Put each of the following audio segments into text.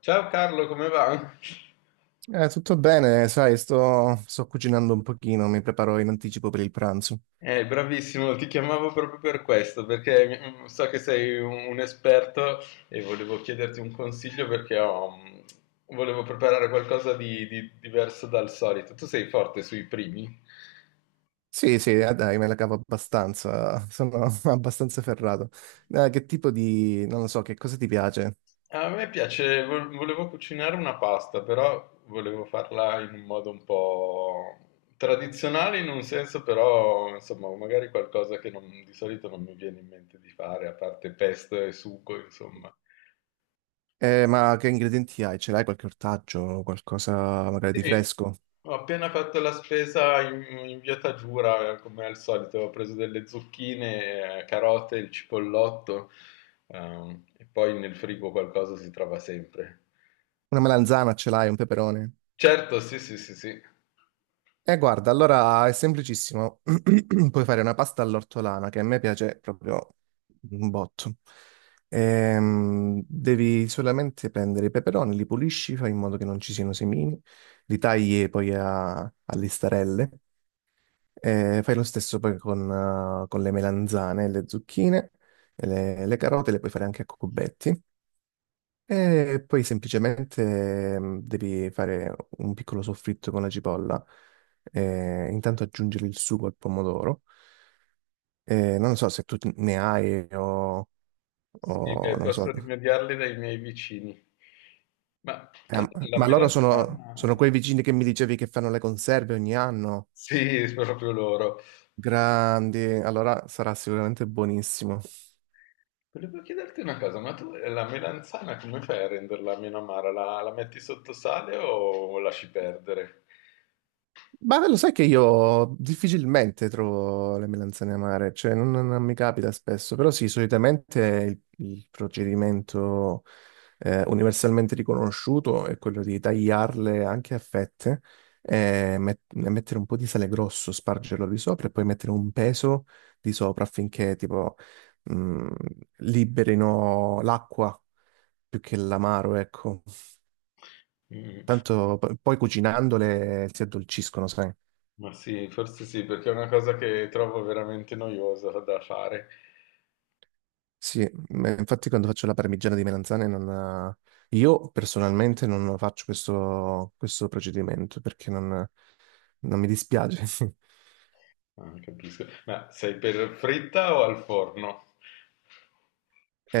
Ciao Carlo, come va? Tutto bene, sai, sto cucinando un pochino, mi preparo in anticipo per il pranzo. Bravissimo, ti chiamavo proprio per questo, perché so che sei un esperto e volevo chiederti un consiglio perché volevo preparare qualcosa di diverso dal solito. Tu sei forte sui primi? Sì, sì, dai, me la cavo abbastanza, sono abbastanza ferrato. Che tipo di, non lo so, che cosa ti piace? A me piace, volevo cucinare una pasta, però volevo farla in un modo un po' tradizionale in un senso, però insomma, magari qualcosa che di solito non mi viene in mente di fare, a parte pesto e sugo, insomma. Ma che ingredienti hai? Ce l'hai qualche ortaggio, qualcosa magari Sì, di sì. fresco? Ho appena fatto la spesa in via Taggiura, come al solito, ho preso delle zucchine, carote, il cipollotto, e poi nel frigo qualcosa si trova sempre. Una melanzana ce l'hai, un peperone? Certo, sì, sì, sì, sì, Guarda, allora è semplicissimo. Puoi fare una pasta all'ortolana che a me piace proprio un botto. Devi solamente prendere i peperoni, li pulisci, fai in modo che non ci siano semini, li tagli poi a listarelle. E fai lo stesso poi con le melanzane, le zucchine, e le carote, le puoi fare anche a cubetti. E poi semplicemente devi fare un piccolo soffritto con la cipolla, intanto aggiungere il sugo al pomodoro. Non so se tu ne hai sì, o beh, non so. posso rimediarle dai miei vicini. Ma tu la Ma loro sono, melanzana. sono quei vicini che mi dicevi che fanno le conserve ogni anno. Sì, proprio loro. Grandi, allora sarà sicuramente buonissimo. Volevo chiederti una cosa, ma tu la melanzana come fai a renderla meno amara? La metti sotto sale o lasci perdere? Ma lo sai che io difficilmente trovo le melanzane amare, cioè non mi capita spesso, però sì, solitamente il procedimento universalmente riconosciuto è quello di tagliarle anche a fette, e mettere un po' di sale grosso, spargerlo di sopra e poi mettere un peso di sopra affinché tipo mh, liberino l'acqua più che l'amaro, ecco. Mm. Tanto poi cucinandole si addolciscono, sai? Ma sì, forse sì, perché è una cosa che trovo veramente noiosa da fare. Sì, ma infatti quando faccio la parmigiana di melanzane non... Io personalmente non faccio questo procedimento perché non mi dispiace. Ah, capisco. Ma sei per fritta o al forno?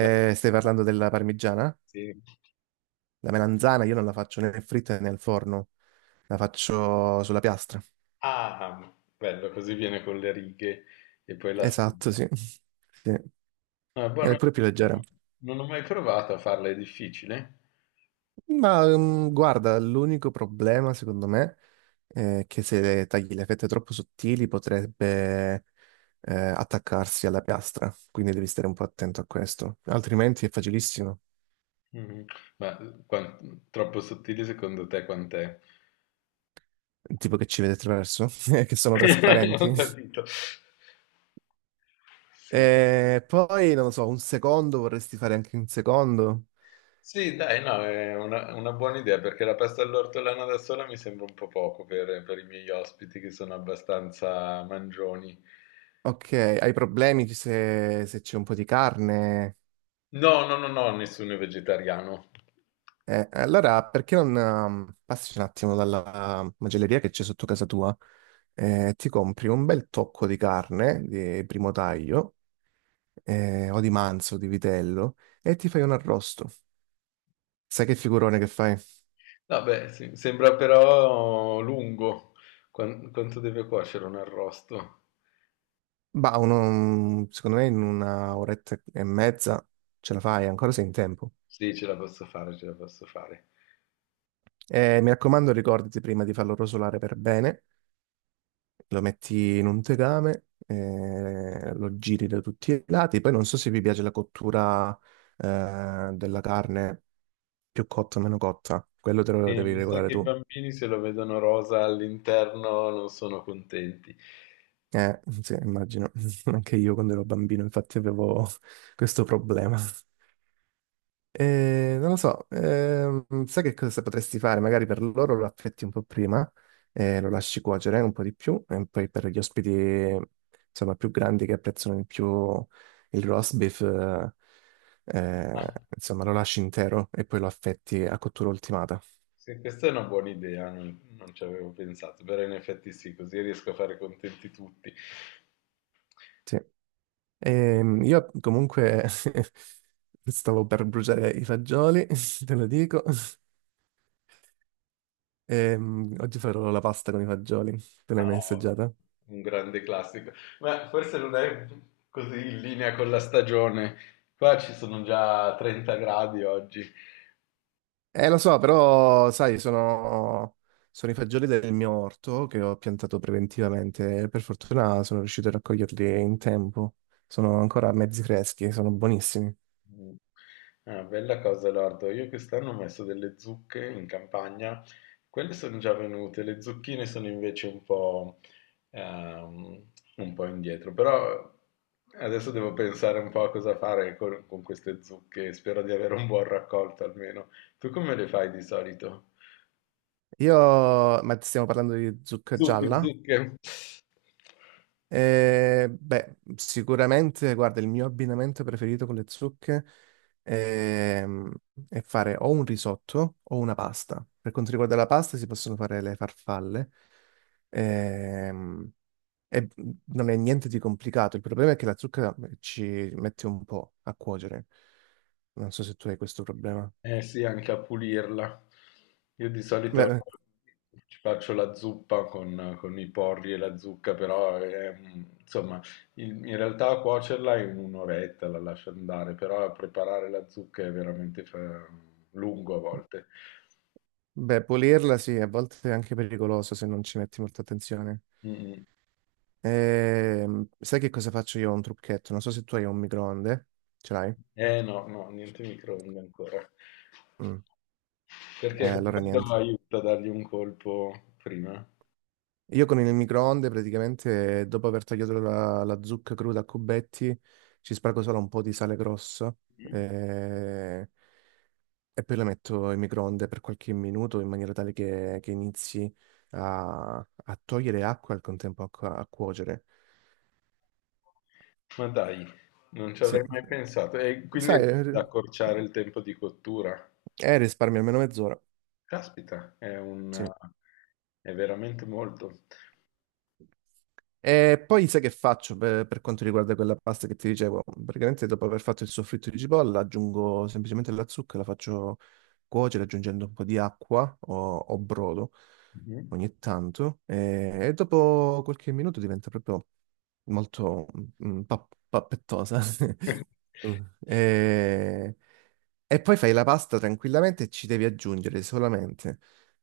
La- Stai parlando della parmigiana? Sì. La melanzana io non la faccio né fritta né al forno, la faccio sulla piastra. Ah, bello, così viene con le righe e poi la Esatto, stringi. sì. Sì. Ah, buono. È pure più leggera. Non ho mai provato a farla, è difficile. Guarda, l'unico problema secondo me è che se tagli le fette troppo sottili potrebbe attaccarsi alla piastra, quindi devi stare un po' attento a questo, altrimenti è facilissimo, Mm. Ma troppo sottile secondo te quant'è? tipo che ci vede attraverso, che sono Ho trasparenti. capito. Sì. E poi, non lo so, un secondo vorresti fare anche un secondo? Sì, dai, no, è una buona idea perché la pasta all'ortolano da sola mi sembra un po' poco per i miei ospiti che sono abbastanza mangioni. Ok, hai problemi se c'è un po' di carne? No, no, no, no, nessuno è vegetariano. Allora, perché non passi un attimo dalla macelleria che c'è sotto casa tua e ti compri un bel tocco di carne di primo taglio o di manzo, di vitello e ti fai un arrosto. Sai che figurone che fai? Vabbè, sì, sembra però lungo. Quanto deve cuocere un arrosto? Secondo me in una oretta e mezza ce la fai, ancora sei in tempo. Sì, ce la posso fare, ce la posso fare. Mi raccomando, ricordati prima di farlo rosolare per bene lo metti in un tegame, lo giri da tutti i lati. Poi non so se vi piace la cottura, della carne più cotta o meno cotta, quello te lo E devi mi sa regolare che i tu. bambini se lo vedono rosa all'interno non sono contenti. Sì, immagino, anche io quando ero bambino infatti avevo questo problema. Non lo so, sai che cosa potresti fare? Magari per loro lo affetti un po' prima, lo lasci cuocere un po' di più, e poi per gli ospiti, insomma, più grandi che apprezzano di più il roast beef, eh, Ah, insomma, lo lasci intero e poi lo affetti a cottura ultimata. sì, questa è una buona idea, non ci avevo pensato, però in effetti sì, così riesco a fare contenti tutti. Sì. Io comunque stavo per bruciare i fagioli, te lo dico. Oggi farò la pasta con i fagioli, te l'hai mai Ah, assaggiata? un grande classico, ma forse non è così in linea con la stagione. Qua ci sono già 30 gradi oggi. Lo so, però, sai, sono i fagioli del mio orto che ho piantato preventivamente. Per fortuna sono riuscito a raccoglierli in tempo. Sono ancora mezzi freschi, sono buonissimi. Mh. Ah, bella cosa lardo. Io quest'anno ho messo delle zucche in campagna, quelle sono già venute, le zucchine sono invece ehm, un po' indietro, però adesso devo pensare un po' a cosa fare con queste zucche, spero di avere un buon raccolto almeno. Tu come le fai di solito? Io, ma stiamo parlando di zucca Zucche, gialla? zucche. Beh, sicuramente, guarda, il mio abbinamento preferito con le zucche ehm, è fare o un risotto o una pasta. Per quanto riguarda la pasta, si possono fare le farfalle. Ehm, Non è niente di complicato, il problema è che la zucca ci mette un po' a cuocere. Non so se tu hai questo problema. Eh sì, anche a pulirla. Io di Beh, solito eh, ci faccio la zuppa con i porri e la zucca, però è, insomma, in realtà a cuocerla in un'oretta la lascio andare, però a preparare la zucca è veramente lungo a volte. Beh, pulirla sì, a volte è anche pericoloso se non ci metti molta attenzione. Mm. Sai che cosa faccio io? Ho un trucchetto, non so se tu hai un microonde, ce l'hai? Eh no, no, niente microonde ancora, Mm. Perché Allora quello niente. aiuta a dargli un colpo prima. Io con il microonde praticamente dopo aver tagliato la zucca cruda a cubetti ci spargo solo un po' di sale grosso. Mm. eh, E poi la metto in microonde per qualche minuto in maniera tale che inizi a togliere acqua e al contempo a, a cuocere. Ma dai, non ci Sì. avrei mai pensato. E quindi Sai, riesci ad accorciare il tempo di cottura. Risparmio almeno mezz'ora. Caspita, Sì. è veramente molto. E poi sai che faccio per quanto riguarda quella pasta che ti dicevo? Praticamente dopo aver fatto il soffritto di cipolla aggiungo semplicemente la zucca, la faccio cuocere aggiungendo un po' di acqua o brodo Mh-mh. ogni tanto e dopo qualche minuto diventa proprio molto pappettosa. Mm. E... e poi fai la pasta tranquillamente e ci devi aggiungere solamente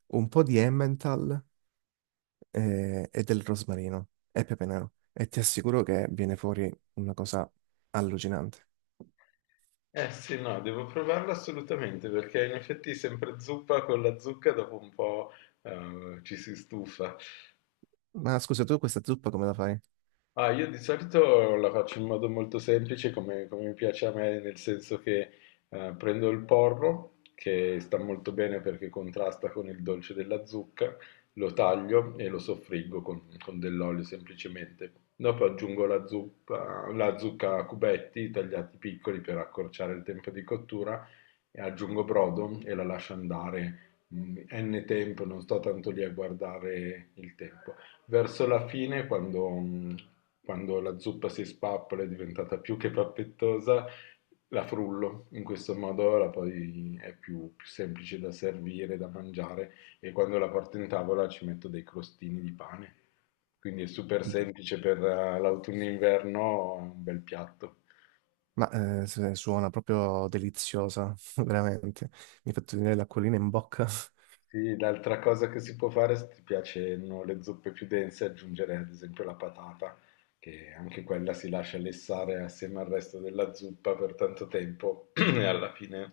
un po' di Emmental del rosmarino e pepe nero. E ti assicuro che viene fuori una cosa allucinante. Eh sì, no, devo provarlo assolutamente, perché in effetti sempre zuppa con la zucca dopo un po', ci si stufa. Ma scusa, tu questa zuppa come la fai? Ah, io di solito la faccio in modo molto semplice, come mi piace a me, nel senso che prendo il porro, che sta molto bene perché contrasta con il dolce della zucca, lo taglio e lo soffriggo con dell'olio semplicemente. Dopo aggiungo la zucca a cubetti tagliati piccoli per accorciare il tempo di cottura e aggiungo brodo e la lascio andare n tempo, non sto tanto lì a guardare il tempo. Verso la fine, quando la zuppa si spappola è diventata più che pappettosa, la frullo, in questo modo la poi è più semplice da servire, da mangiare e quando la porto in tavola ci metto dei crostini di pane. Quindi è super D- semplice per l'autunno-inverno, è un bel piatto. Ma Suona proprio deliziosa, veramente. Mi hai fatto venire l'acquolina in bocca. Sì, l'altra cosa che si può fare, se ti piacciono le zuppe più dense, è aggiungere ad esempio la patata, che anche quella si lascia lessare assieme al resto della zuppa per tanto tempo e alla fine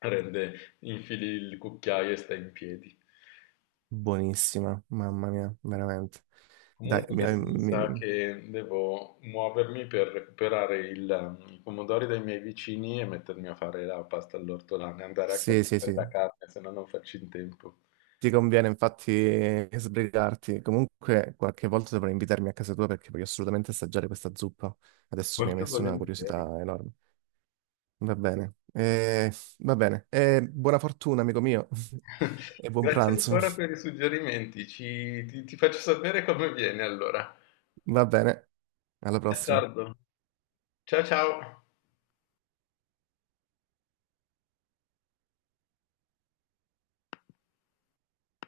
rende, infili il cucchiaio e sta in piedi. Buonissima, mamma mia, veramente. Dai, Comunque mi- adesso mi sa mi- che devo muovermi per recuperare i pomodori dai miei vicini e mettermi a fare la pasta all'ortolano e andare anche a sì, sì, prendere sì. la carne, se no non faccio in tempo. Ti conviene infatti sbrigarti. Comunque, qualche volta dovrai invitarmi a casa tua perché voglio assolutamente assaggiare questa zuppa. Adesso mi hai Molto messo una volentieri. curiosità enorme. Va bene, Eh, Va bene. Buona fortuna, amico mio, e buon Grazie pranzo. ancora per i suggerimenti, ti faccio sapere come viene allora. Va bene, alla prossima. D'accordo. Ciao ciao.